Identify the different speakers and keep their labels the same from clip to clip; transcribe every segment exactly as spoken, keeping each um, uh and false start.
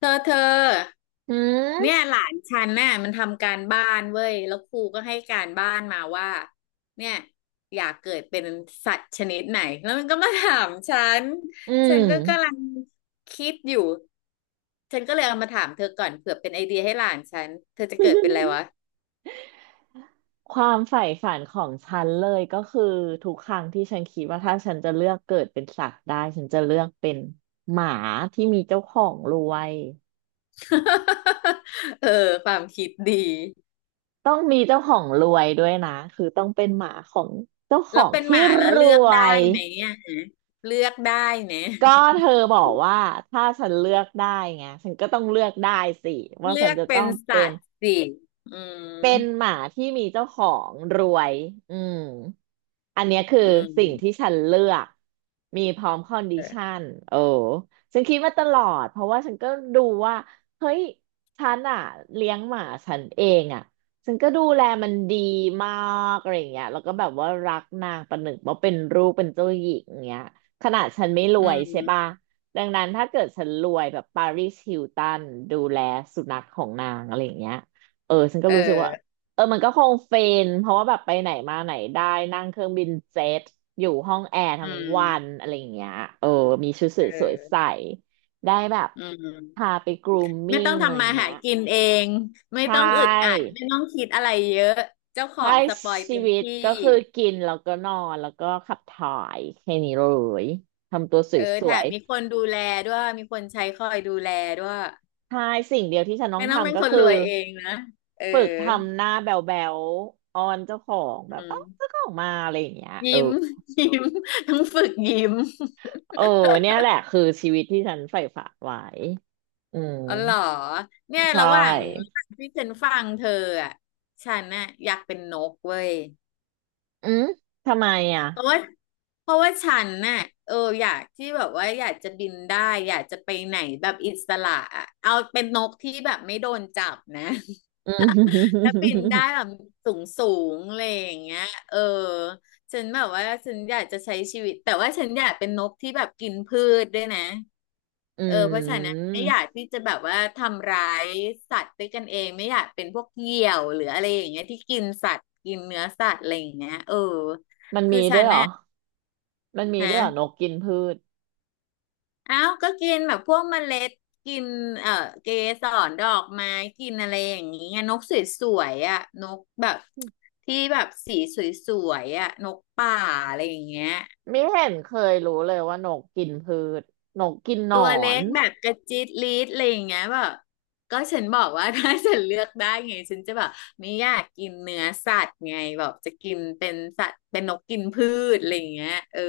Speaker 1: เธอเธอ
Speaker 2: อื
Speaker 1: เนี่ย
Speaker 2: ม
Speaker 1: หลานฉันน่ะมันทำการบ้านเว้ยแล้วครูก็ให้การบ้านมาว่าเนี่ยอยากเกิดเป็นสัตว์ชนิดไหนแล้วมันก็มาถามฉัน
Speaker 2: อื
Speaker 1: ฉัน
Speaker 2: ม
Speaker 1: ก็กำลังคิดอยู่ฉันก็เลยเอามาถามเธอก่อนเผื่อเป็นไอเดียให้หลานฉันเธอจะเกิดเป็นอะไรวะ
Speaker 2: ความใฝ่ฝันของฉันเลยก็คือทุกครั้งที่ฉันคิดว่าถ้าฉันจะเลือกเกิดเป็นสัตว์ได้ฉันจะเลือกเป็นหมาที่มีเจ้าของรวย
Speaker 1: เออความคิดดี
Speaker 2: ต้องมีเจ้าของรวยด้วยนะคือต้องเป็นหมาของเจ้าข
Speaker 1: แล้
Speaker 2: อ
Speaker 1: ว
Speaker 2: ง
Speaker 1: เป็นห
Speaker 2: ที่
Speaker 1: มาแล้ว
Speaker 2: ร
Speaker 1: เลือก
Speaker 2: ว
Speaker 1: ได้
Speaker 2: ย
Speaker 1: ไหมเนี่ยเลือกได้เนี่ย
Speaker 2: ก็ เธอบอกว่าถ้าฉันเลือกได้ไงฉันก็ต้องเลือกได้สิว่า
Speaker 1: เลื
Speaker 2: ฉั
Speaker 1: อ
Speaker 2: น
Speaker 1: ก
Speaker 2: จะ
Speaker 1: เป็
Speaker 2: ต้อ
Speaker 1: น
Speaker 2: งเป็
Speaker 1: สัต
Speaker 2: น
Speaker 1: ว์สิอืม
Speaker 2: เป็นหมาที่มีเจ้าของรวยอืมอันเนี้ยคือ
Speaker 1: อืม
Speaker 2: สิ่งที่ฉันเลือก มีพร้อมคอนดิ
Speaker 1: เอ
Speaker 2: ชั
Speaker 1: อ
Speaker 2: นโอ้ฉันคิดมาตลอดเพราะว่าฉันก็ดูว่า เฮ้ยฉันอะเลี้ยงหมาฉันเองอะฉันก็ดูแลมันดีมากอะไรอย่างเงี้ยแล้วก็แบบว่ารักนางประหนึ่งว่าเป็นลูกเป็นเจ้าหญิงอย่างเงี้ยขนาดฉันไม่ร
Speaker 1: อื
Speaker 2: วยใช่ปะ
Speaker 1: ม
Speaker 2: ดังนั้นถ้าเกิดฉันรวยแบบปาริสฮิลตันดูแลสุนัขของนางอะไรอย่างเงี้ย เออฉันก็
Speaker 1: เอ
Speaker 2: รู้สึกว่า
Speaker 1: อ
Speaker 2: เออมันก็คงเฟนเพราะว่าแบบไปไหนมาไหนได้นั่งเครื่องบินเจ็ตอยู่ห้องแอร์
Speaker 1: อื
Speaker 2: ทั้งวัน
Speaker 1: ม
Speaker 2: อะไรอย่างเงี้ยเออมีชุดส
Speaker 1: เ
Speaker 2: วยสวย
Speaker 1: ออ
Speaker 2: ใส่ได้แบบ
Speaker 1: อืม
Speaker 2: พาไปกรูม
Speaker 1: ไม่
Speaker 2: มิ่
Speaker 1: ต้อ
Speaker 2: ง
Speaker 1: ง
Speaker 2: อะไร
Speaker 1: ทำ
Speaker 2: อ
Speaker 1: มา
Speaker 2: ย่างเงี้
Speaker 1: หา
Speaker 2: ย
Speaker 1: กินเอง ไม่
Speaker 2: ใช
Speaker 1: ต้องอึดอัด
Speaker 2: ่
Speaker 1: ไม่ต้องคิดอะไรเยอะเจ้าขอ
Speaker 2: ใช้
Speaker 1: งสปอย
Speaker 2: ชี
Speaker 1: เต็ม
Speaker 2: วิต
Speaker 1: ที่
Speaker 2: ก็คือกินแล้วก็นอนแล้วก็ขับถ่ายแค่นี้เลยทำตัว
Speaker 1: เออ
Speaker 2: ส
Speaker 1: แถ
Speaker 2: ว
Speaker 1: ม
Speaker 2: ย
Speaker 1: มีคนดูแลด้วย มีคนใช้คอยดูแลด้วย
Speaker 2: ๆใช่สิ่งเดียวที่ฉันต้อ
Speaker 1: ไม่
Speaker 2: ง
Speaker 1: ต้องเป็น
Speaker 2: ทำก็
Speaker 1: คนร
Speaker 2: คือ
Speaker 1: วยเองนะเออ
Speaker 2: ฝึกทำหน้าแบ๋วๆอ้อนเจ้าของแบ
Speaker 1: อื
Speaker 2: บเอ้า
Speaker 1: ม
Speaker 2: เจ้าของมาอะไรอย่างเงี้ยเออ
Speaker 1: ยิ้ม ยิ้มต้องฝึกยิ้ม
Speaker 2: เออเนี่ยแหละคือชีวิตที่ฉันใฝ่ฝันไว้อืม
Speaker 1: อ๋อเหรอเนี่ย
Speaker 2: ใช
Speaker 1: ระหว่าง
Speaker 2: ่
Speaker 1: ระหว่างที่ฉันฟังเธออ่ะฉันน่ะอยากเป็นนกเว้ย
Speaker 2: อืมทำไมอ่ะ
Speaker 1: เพราะว่าเพราะว่าฉันน่ะเอออยากที่แบบว่าอยากจะบินได้อยากจะไปไหนแบบอิสระอะเอาเป็นนกที่แบบไม่โดนจับนะ
Speaker 2: อืม
Speaker 1: ถ้าบินได้ แบบสูงสูงอะไรอย่างเงี้ยเออฉันแบบว่าฉันอยากจะใช้ชีวิตแต่ว่าฉันอยากเป็นนกที่แบบกินพืชด้วยนะ
Speaker 2: อื
Speaker 1: เออเพราะฉันั้นะ
Speaker 2: ม
Speaker 1: ไม่อยากที่จะแบบว่าทำร้ายสัตว์ด้วยกันเองไม่อยากเป็นพวกเหยี่ยวหรืออะไรอย่างเงี้ยที่กินสัตว์กินเนื้อสัตว์อะไรอย่างเงี้ยเออ
Speaker 2: มัน
Speaker 1: คื
Speaker 2: มี
Speaker 1: อฉั
Speaker 2: ด้วย
Speaker 1: น
Speaker 2: เหรอ
Speaker 1: น่ะ
Speaker 2: มันมี
Speaker 1: ฮะ
Speaker 2: ด้วยเหรอนกกินพืช
Speaker 1: เอ้าก็กินแบบพวกเมล็ด กิน เอ่อเกสรดอกไม้ กินอะไรอย่างนี้ไงนกสวยๆอ่ะนกแบบที่แบบสีสวยๆอ่ะนกป่าอะไรอย่างเงี้ย
Speaker 2: ไม่เห็นเคยรู้เลยว่านกกินพืชนกกินหน
Speaker 1: ตัว
Speaker 2: อ
Speaker 1: เล็
Speaker 2: น
Speaker 1: กแบบกระจิตลีดอะไรอย่างเงี้ยแบบก็ฉันบอกว่า ถ้าฉันเลือกได้ไงฉันจะแบบไม่อยากกินเนื้อสัตว์ไงแบบจะกินเป็นสัตว์เป็นนกกินพืชอะไรอย่างเงี้ยเออ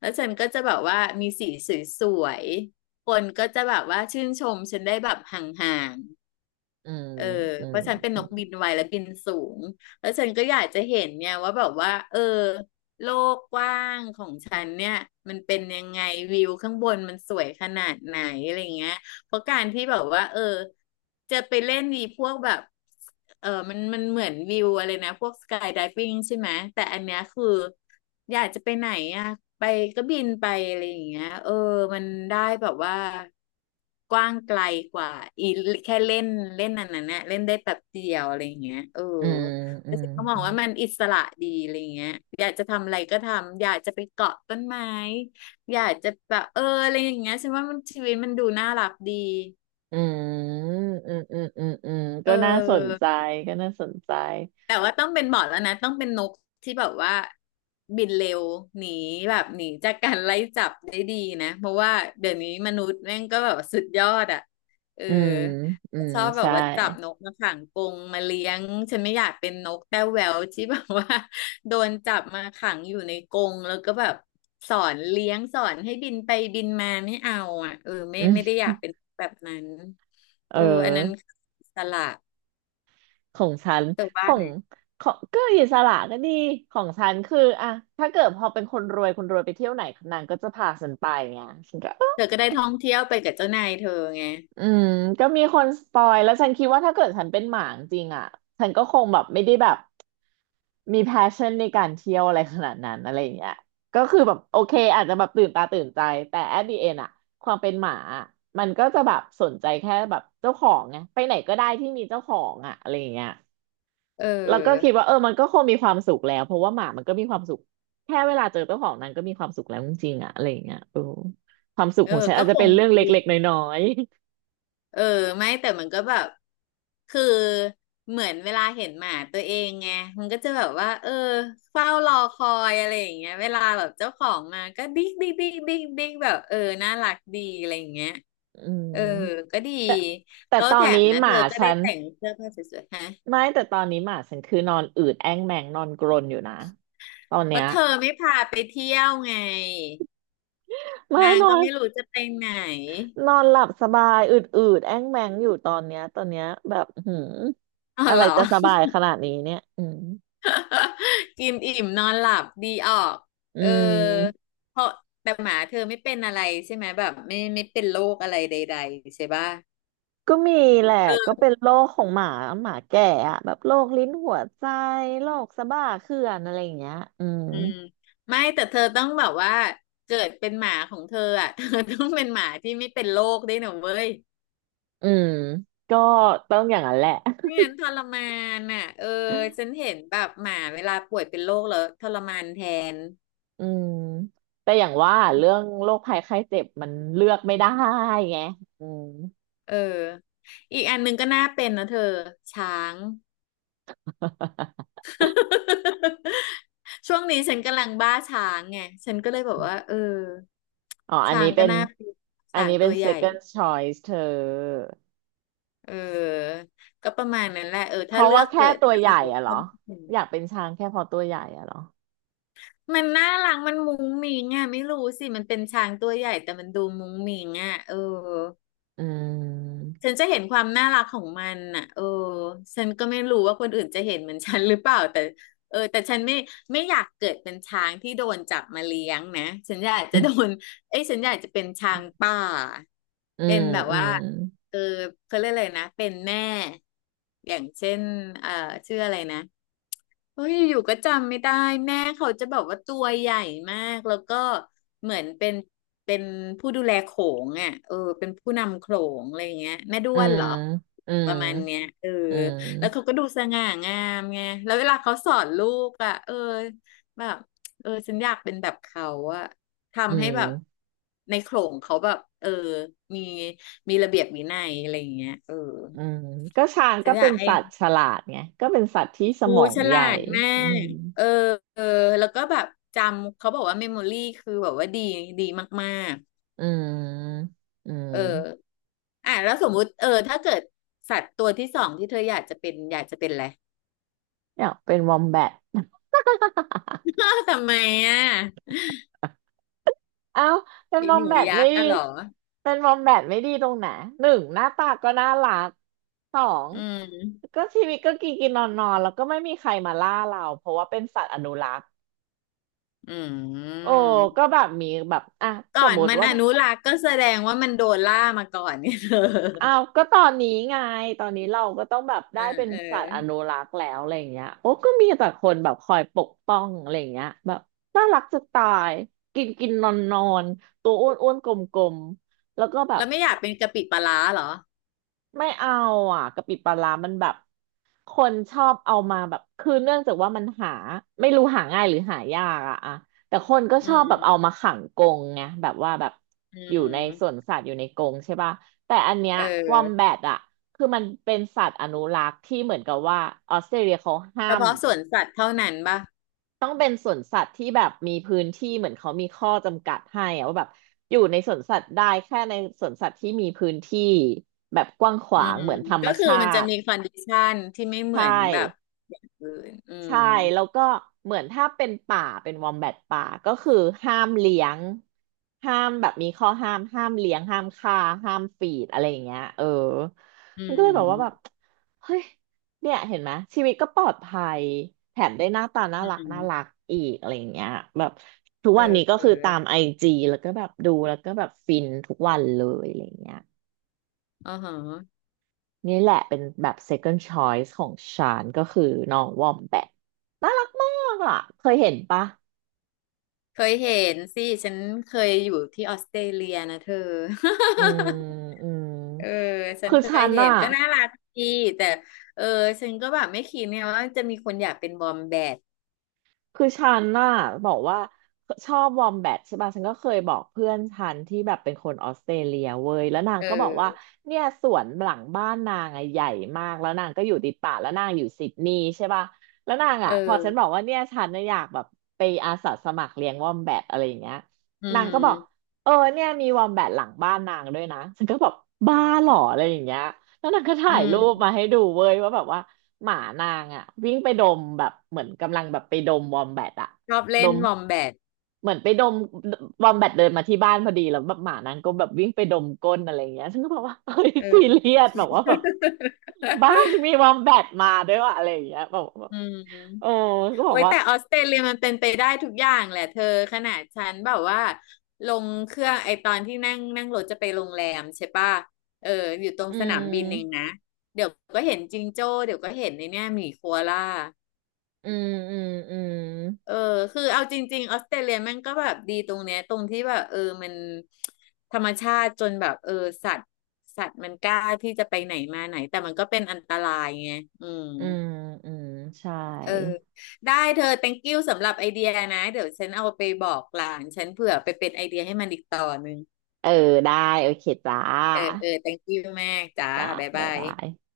Speaker 1: แล้วฉันก็จะแบบว่ามีสีสวยๆคนก็จะแบบว่าชื่นชมฉันได้แบบห่างๆ
Speaker 2: อืม
Speaker 1: เออ
Speaker 2: อื
Speaker 1: เพ
Speaker 2: ม
Speaker 1: ราะฉันเป็นนกบินไวและบินสูงแล้วฉันก็อยากจะเห็นเนี่ยว่าแบบว่าเออโลกกว้างของฉันเนี่ยมันเป็นยังไงวิวข้างบนมันสวยขนาดไหนอะไรเงี้ยเพราะการที่แบบว่าเออจะไปเล่นนีพวกแบบ เออมันมันเหมือนวิวอะไรนะพวกสกายไดวิ่งใช่ไหม แต่อันเนี้ยคืออยากจะไปไหนอ่ะไปก็บินไปอะไรอย่างเงี้ยเออมันได้แบบว่ากว้างไกลกว่าอีแค่เล่นเล่นอันนั้นเนี่ยเล่นได้แป๊บเดียวอะไรอย่างเงี้ยเออ
Speaker 2: อืมอื
Speaker 1: แล้ว
Speaker 2: ม
Speaker 1: ฉันก็มองว่ามันอิสระดีอะไรอย่างเงี้ยอยากจะทำอะไรก็ทำอยากจะไปเกาะต้นไม้อยากจะแบบเอออะไรอย่างเงี้ยฉันว่ามันชีวิตมันดูน่ารักดี
Speaker 2: อืมอืมอืมอืมอืม
Speaker 1: เอ
Speaker 2: ก็
Speaker 1: อ
Speaker 2: น่าสนใจก็น่าสนใจ
Speaker 1: แต่ว่าต้องเป็นหมอร์ดแล้วนะต้องเป็นนกที่แบบว่าบินเร็วหนีแบบหนีจากการไล่จับได้ดีนะเพราะว่าเดี๋ยวนี้มนุษย์แม่งก็แบบสุดยอดอ่ะเออ
Speaker 2: อืมอืม
Speaker 1: ชอบแบบ
Speaker 2: ใช่
Speaker 1: ว่าจับนกมาขังกรงมาเลี้ยงฉันไม่อยากเป็นนกแต้วแหววที่แบบว่า โดนจับมาขังอยู่ในกรงแล้วก็แบบสอนเลี้ยงสอนให้บินไปบินมาไม่เอาอ่ะเออไม่
Speaker 2: อืม
Speaker 1: ไม่ได้อยากเป็นแบบนั้น
Speaker 2: เอ
Speaker 1: เอออันนั้น
Speaker 2: อ
Speaker 1: อิสละ
Speaker 2: ของฉัน
Speaker 1: เธอ
Speaker 2: ข
Speaker 1: ว่า
Speaker 2: อ
Speaker 1: ไง
Speaker 2: งของก็อิสระก็ดีของฉันคืออะถ้าเกิดพอเป็นคนรวยคนรวยไปเที่ยวไหนนางก็จะพาฉันไปไงฉันก็
Speaker 1: เธ
Speaker 2: อ
Speaker 1: อก็ได้ท่องเที่ยวไปกับเจ้านายเธอไง
Speaker 2: ืมก็มีคนสปอยแล้วฉันคิดว่าถ้าเกิดฉันเป็นหมาจริงๆอะฉันก็คงแบบไม่ได้แบบมี แพชชั่น ในการเที่ยวอะไรขนาดนั้นอะไรอย่างเงี้ยก็คือแบบโอเคอาจจะแบบตื่นตาตื่นใจแต่ แอท เดอะ เอนด์ อะความเป็นหมาอะมันก็จะแบบสนใจแค่แบบเจ้าของไงไปไหนก็ได้ที่มีเจ้าของอะอะไรอย่างเงี้ย
Speaker 1: เ
Speaker 2: แล้วก็คิด
Speaker 1: ออ
Speaker 2: ว่าเออมันก็คงมีความสุขแล้วเพราะว่าหมามันก็มีความสุขแค่เวลาเจอเจ้าของนั้นก็มีความสุขแล้วจริงๆอะอะไรอย่างเงี้ยเออความสุข
Speaker 1: เอ
Speaker 2: ข
Speaker 1: อ
Speaker 2: องฉัน
Speaker 1: ก็
Speaker 2: อาจ
Speaker 1: ค
Speaker 2: จะเป็
Speaker 1: ง
Speaker 2: นเรื่อง
Speaker 1: จริ
Speaker 2: เล็กๆ
Speaker 1: ง
Speaker 2: น้อย
Speaker 1: เออไม่แต่มันก็แบบ คือเหมือนเวลาเห็นหมาตัวเองไงมันก็จะแบบว่าเออเฝ้ารอคอยอะไรอย่างเงี้ยเวลาแบบเจ้าของมาก็บิ๊กบิ๊กบิ๊กบิ๊กบิ๊กแบบเออน่ารักดีอะไรอย่างเงี้ย
Speaker 2: ๆ อืม
Speaker 1: เออก็ดี
Speaker 2: แต่แต่
Speaker 1: แล้ว
Speaker 2: ตอ
Speaker 1: แถ
Speaker 2: นนี้
Speaker 1: มนะ
Speaker 2: ห
Speaker 1: เธ
Speaker 2: มา
Speaker 1: อก็
Speaker 2: ฉั
Speaker 1: ได้
Speaker 2: น
Speaker 1: แต่งเสื้อผ้าสวยๆฮะ
Speaker 2: ไม่แต่ตอนนี้หมาฉันคือนอนอืดแอ้งแมงนอนกรนอยู่นะตอน
Speaker 1: เพ
Speaker 2: เนี้
Speaker 1: ราะ
Speaker 2: ย
Speaker 1: เธอไม่พาไปเที่ยวไง
Speaker 2: ไม่
Speaker 1: นาง
Speaker 2: นอ
Speaker 1: ก็
Speaker 2: น
Speaker 1: ไม่รู้จะไปไหน
Speaker 2: นอนหลับสบายอืดอืดแอ้งแมงอยู่ตอนเนี้ยตอนเนี้ยแบบหืม
Speaker 1: อ๋อ
Speaker 2: อะ
Speaker 1: เห
Speaker 2: ไร
Speaker 1: รอ
Speaker 2: จะสบายขนาดนี้เนี่ยอืม
Speaker 1: กินอิ่มนอนหลับดีออก
Speaker 2: อื
Speaker 1: เออ
Speaker 2: ม
Speaker 1: เพราะแต่หมาเธอไม่เป็นอะไรใช่ไหมแบบไม่ไม่เป็นโรคอะไรใดๆใช่ป่ะ
Speaker 2: ก็มีแหละก็เป็นโรคของหมาหมาแก่อะแบบโรคลิ้นหัวใจโรคสะบ้าเขื่อนอะไรอย่างเงี้ยอืม
Speaker 1: อืมไม่แต่เธอต้องแบบว่าเกิดเป็นหมาของเธออ่ะ เธอต้องเป็นหมาที่ไม่เป็นโรคด้วยนะเว้ย
Speaker 2: อืมก็ต้องอย่างนั้นแหละ
Speaker 1: ไม่งั้นทรมานอ่ะเออฉันเห็นแบบหมาเวลาป่วยเป็นโรคแล้วทรมานแทน
Speaker 2: อืมแต่อย่างว่าเรื่องโรคภัยไข้เจ็บมันเลือกไม่ได้ไงอืม
Speaker 1: เอออีกอันหนึงก็น่าเป็นนะเธอช้าง ช่วงนี้ฉันกำลังบ้าช้างไงฉันก็เลยแบบว่าเออ
Speaker 2: อ๋ออัน
Speaker 1: ช้า
Speaker 2: นี้
Speaker 1: งก็
Speaker 2: เป็น
Speaker 1: น่าเป็น
Speaker 2: อัน
Speaker 1: ช้าง
Speaker 2: นี้
Speaker 1: ตั
Speaker 2: เป็น
Speaker 1: วใหญ่
Speaker 2: เซคคั่น ชอยส์ เธอ
Speaker 1: เออก็ประมาณนั้นแหละเออ
Speaker 2: เพ
Speaker 1: ถ้า
Speaker 2: ราะ
Speaker 1: เลือ
Speaker 2: ว่า
Speaker 1: กเกิ
Speaker 2: แค่
Speaker 1: ด
Speaker 2: ตัว
Speaker 1: ได้
Speaker 2: ใหญ่อะ เหรอ
Speaker 1: ถ้า
Speaker 2: อยากเป็นช้างแค่เพราะตัวใหญ่อะเหรอ
Speaker 1: มันน่ารักมันมุ้งมิ้งอ่ะไม่รู้สิมันเป็นช้างตัวใหญ่แต่มันดูมุ้งมิ้งอ่ะเออ
Speaker 2: อืม
Speaker 1: ฉันจะเห็นความน่ารักของมันน่ะเออฉันก็ไม่รู้ว่าคนอื่นจะเห็นเหมือนฉันหรือเปล่าแต่เออแต่ฉันไม่ไม่อยากเกิดเป็นช้างที่โดนจับมาเลี้ยงนะฉันอยากจะโด นเอ้ยฉันอยากจะเป็นช้างป่า
Speaker 2: อื
Speaker 1: เป็
Speaker 2: ม
Speaker 1: นแบบ
Speaker 2: อื
Speaker 1: ว่า
Speaker 2: ม
Speaker 1: เออเขาเรียกอะไรนะเป็นแม่อย่างเช่นเอ่อชื่ออะไรนะโอ้ยอยู่ๆก็จำไม่ได้แม่เขาจะแบบว่าตัวใหญ่มากแล้วก็เหมือนเป็นเป็นผู้ดูแลโขงอ่ะเออเป็นผู้นำโขงอะไรอย่างเงี้ยแม่ด้
Speaker 2: อื
Speaker 1: วน
Speaker 2: ม
Speaker 1: เหรอ
Speaker 2: อื
Speaker 1: ป
Speaker 2: ม
Speaker 1: ระมาณเนี้ยเออ
Speaker 2: อื
Speaker 1: แล้วเขา
Speaker 2: ม
Speaker 1: ก็ดูสง่างามไงแล้วเวลาเขาสอนลูกอ่ะเออแบบเออฉันอยากเป็นแบบเขาอ่ะ
Speaker 2: อื
Speaker 1: ทำให้แบบ
Speaker 2: ม
Speaker 1: ในโขลงเขาแบบเออมีมีระเบียบวินัยอะไรอย่างเงี้ยเออ
Speaker 2: อืมก็ช้าง
Speaker 1: ฉั
Speaker 2: ก็
Speaker 1: นอ
Speaker 2: เป็
Speaker 1: ยาก
Speaker 2: น
Speaker 1: ให้
Speaker 2: สัตว์ฉลาดไงก็เป็นสัตว์ที่ส
Speaker 1: ครู
Speaker 2: มอง
Speaker 1: ฉ
Speaker 2: ให
Speaker 1: ลา
Speaker 2: ญ่
Speaker 1: ดมา
Speaker 2: อืม
Speaker 1: กเออเออแล้วก็แบบจำเขาบอกว่าเมมโมรี่คือแบบว่าดีดีมาก
Speaker 2: อืมอื
Speaker 1: ๆเออ
Speaker 2: ม
Speaker 1: อ่ะแล้วสมมุติเออถ้าเกิดสัตว์ตัวที่สองที่เธออยากจะเป็นอยากจะเป็นอะไร
Speaker 2: เนี่ยเป็นวอมแบท
Speaker 1: อ้าวทำไมอ่ะ
Speaker 2: เอ้าเป็น
Speaker 1: ไอ
Speaker 2: มอ
Speaker 1: ห
Speaker 2: ม
Speaker 1: นู
Speaker 2: แบท
Speaker 1: ยั
Speaker 2: ไม่
Speaker 1: กษ์
Speaker 2: ดี
Speaker 1: อะเหรอ
Speaker 2: เป็นมอมแบทไม่ดีตรงไหนหนึ่งหน้าตาก็น่ารักสอง
Speaker 1: อืม
Speaker 2: ก็ชีวิตก็กินกินนอนนอนแล้วก็ไม่มีใครมาล่าเราเพราะว่าเป็นสัตว์อนุรักษ์
Speaker 1: อื
Speaker 2: โอ้
Speaker 1: ม
Speaker 2: ก็แบบมีแบบอ่ะ
Speaker 1: ก่
Speaker 2: ส
Speaker 1: อ
Speaker 2: ม
Speaker 1: น
Speaker 2: มติ
Speaker 1: มัน
Speaker 2: ว่า
Speaker 1: อนุรักษ์ก็แสดงว่ามันโดนล่ามาก่อนเนี่ยเธอ
Speaker 2: อ้าวก็ตอนนี้ไงตอนนี้เราก็ต้องแบบ
Speaker 1: เอ
Speaker 2: ได้
Speaker 1: อ
Speaker 2: เป็น
Speaker 1: เออ
Speaker 2: สัตว์อนุรักษ์แล้วอะไรอย่างเงี้ยโอ้ก็มีแต่คนแบบคอยปกป้องอะไรอย่างเงี้ยแบบน่ารักจะตายกินกินนอนนอนตัวอ้วนอ้วนกลมกลมๆแล้วก็แบบ
Speaker 1: แล้วไม่อยากเป็นกะปิปลาร้าเหรอ
Speaker 2: ไม่เอาอ่ะกะปิปลาร้ามันแบบ คนชอบเอามาแบบคือเนื่องจากว่ามันหาไม่รู้หาง่ายหรือหายากอะอะแต่คนก็
Speaker 1: อื
Speaker 2: ชอบแบบเอา
Speaker 1: ม
Speaker 2: มาขังกรงไงแบบว่าแบบ
Speaker 1: อื
Speaker 2: อยู่ในสวน
Speaker 1: ม
Speaker 2: สัตว์อยู่ในกรงใช่ป่ะแต่อันเนี้ย
Speaker 1: เอ
Speaker 2: วอมแบ
Speaker 1: อ
Speaker 2: ทอะคือมันเป็นสัตว์อนุรักษ์ที่เหมือนกับว่าออสเตรเลียเขาห้า
Speaker 1: เฉ
Speaker 2: ม
Speaker 1: พาะสวนสัตว์เท่านั้นป่ะ
Speaker 2: ต้องเป็นสวนสัตว์ที่แบบมีพื้นที่เหมือนเขามีข้อจำกัดให้อะว่าแบบอยู่ในสวนสัตว์ได้แค่ในสวนสัตว์ที่มีพื้นที่แบบกว้างข
Speaker 1: อื
Speaker 2: วาง
Speaker 1: ม
Speaker 2: เหมือนธรรม
Speaker 1: ก็คือ
Speaker 2: ชา
Speaker 1: มันจะ
Speaker 2: ติ
Speaker 1: มีคอนดิชันที่ไม่เหมื
Speaker 2: ใช่
Speaker 1: อนแบบอย่างอื่นอืม
Speaker 2: ใช่แล้วก็เหมือนถ้าเป็นป่าเป็นวอมแบทป่าก็คือห้ามเลี้ยงห้ามแบบมีข้อห้ามห้ามเลี้ยงห้ามฆ่าห้ามฟีดอะไรอย่างเงี้ยเออ
Speaker 1: อื
Speaker 2: มันก็เลยแบบว่าแบบ
Speaker 1: ม
Speaker 2: เฮ้ยเนี่ยเห็นไหมชีวิตก็ปลอดภัยแถมได้หน้าตาน่า
Speaker 1: อื
Speaker 2: รักน่า
Speaker 1: ม
Speaker 2: รักอีกอะไรอย่างเงี้ยแบบทุกวันนี้ก็
Speaker 1: เอ
Speaker 2: คือ
Speaker 1: อ
Speaker 2: ตามไอ
Speaker 1: อ
Speaker 2: จีแล้วก็แบบดูแล้วก็แบบฟินทุกวันเลยอะไรอย่างเงี้ย
Speaker 1: อ๋อฮะ
Speaker 2: นี่แหละเป็นแบบ เซคเคินด์ ช้อยส์ ของฉันก็คือน้องวอมแบทน่ารักมากอ่ะเคยเห็นปะ
Speaker 1: เคยเห็นสิฉันเคยอยู่ที่ออสเตรเลียนะเธอ
Speaker 2: อื มอืม
Speaker 1: เออฉัน
Speaker 2: คือ
Speaker 1: เค
Speaker 2: ฉั
Speaker 1: ย
Speaker 2: น
Speaker 1: เห็
Speaker 2: อ่ะ
Speaker 1: นก็น่ารักดีแต่เออฉันก็แบบไม่คิดเนี่ยว่าจะมีคนอยากเป็นบอมแบด
Speaker 2: คือฉันน่ะบอกว่าชอบวอมแบทใช่ป่ะฉันก็เคยบอกเพื่อนฉันที่แบบเป็นคนออสเตรเลียเว้ยแล้วนาง
Speaker 1: เ
Speaker 2: ก็บอกว่า
Speaker 1: ออ
Speaker 2: เนี่ยสวนหลังบ้านนางอะใหญ่มาก แล้วนางก็อยู่ติดป่าแล้วนางอยู่ซิดนีย์ใช่ป่ะแล้วนาง
Speaker 1: เอ
Speaker 2: อะพอฉันบอก
Speaker 1: อ
Speaker 2: ว่าเนี่ยฉันน่ะอยากแบบไปอาสาสมัครเลี้ยงวอมแบทอะไรอย่างเงี้ย
Speaker 1: อื
Speaker 2: นางก็บอก
Speaker 1: ม
Speaker 2: เออเนี่ยมีวอมแบทหลังบ้านนางด้วยนะฉันก็บอกบ้าเหรออะไรอย่างเงี้ย แล้วนางก็
Speaker 1: อื
Speaker 2: ถ่ายรูป
Speaker 1: ม
Speaker 2: มาให้ดูเว้ยว่าแบบว่าหมานางอ่ะวิ่งไปดมแบบเหมือนกำลังแบบไปดมวอมแบทอะ
Speaker 1: ชอบ
Speaker 2: ด
Speaker 1: เล่น
Speaker 2: ม
Speaker 1: วอมแบด
Speaker 2: เหมือนไปดมวอมแบทเดินมาที่บ้านพอดีแล้วแบบหมานางก็แบบวิ่งไปดมก้นอะไรอย่างเงี้ยฉันก็บอกว่าเฮ้ย
Speaker 1: เอ
Speaker 2: ซี
Speaker 1: อ
Speaker 2: เรียสแบบว่าแบบบ้านมี วอมแบทมาด้วยวะอะไรอย่างเงี้ยแบบแบบ
Speaker 1: อื
Speaker 2: โอ้
Speaker 1: ม
Speaker 2: ก็บ
Speaker 1: โอ้
Speaker 2: อก
Speaker 1: ย
Speaker 2: ว่า
Speaker 1: แต่ออสเตรเลียมันเป็นไปได้ทุกอย่างแหละเธอขนาดฉันแบบว่าลงเครื่องไอตอนที่นั่งนั่งรถจะไปโรงแรมใช่ป่ะเอออยู่ตรง
Speaker 2: อื
Speaker 1: สนามบินเอง
Speaker 2: ม
Speaker 1: นะเดี๋ยวก็เห็นจิงโจ้เดี๋ยวก็เห็นในเนี่ยหมีโคอาล่า
Speaker 2: อืมอืมอืม
Speaker 1: เออคือเอาจริงๆออสเตรเลียมันก็แบบดีตรงเนี้ยตรงที่แบบเออมันธรรมชาติจนแบบเออสัตว์สัตว์มันกล้าที่จะไปไหนมาไหนแต่มันก็เป็นอันตรายไงอืม
Speaker 2: อืมอืมใช่
Speaker 1: เออได้เธอ thank you สำหรับไอเดียนะเดี๋ยวฉันเอาไปบอกหลานฉันเผื่อไปเป็นไอเดียให้มันอีกต่อหนึ่ง
Speaker 2: เออได้โอเคจ้า
Speaker 1: เออเออ thank you มากจ้า
Speaker 2: จ้า
Speaker 1: บ๊าย
Speaker 2: บ๊า
Speaker 1: บา
Speaker 2: ยบา
Speaker 1: ย
Speaker 2: ย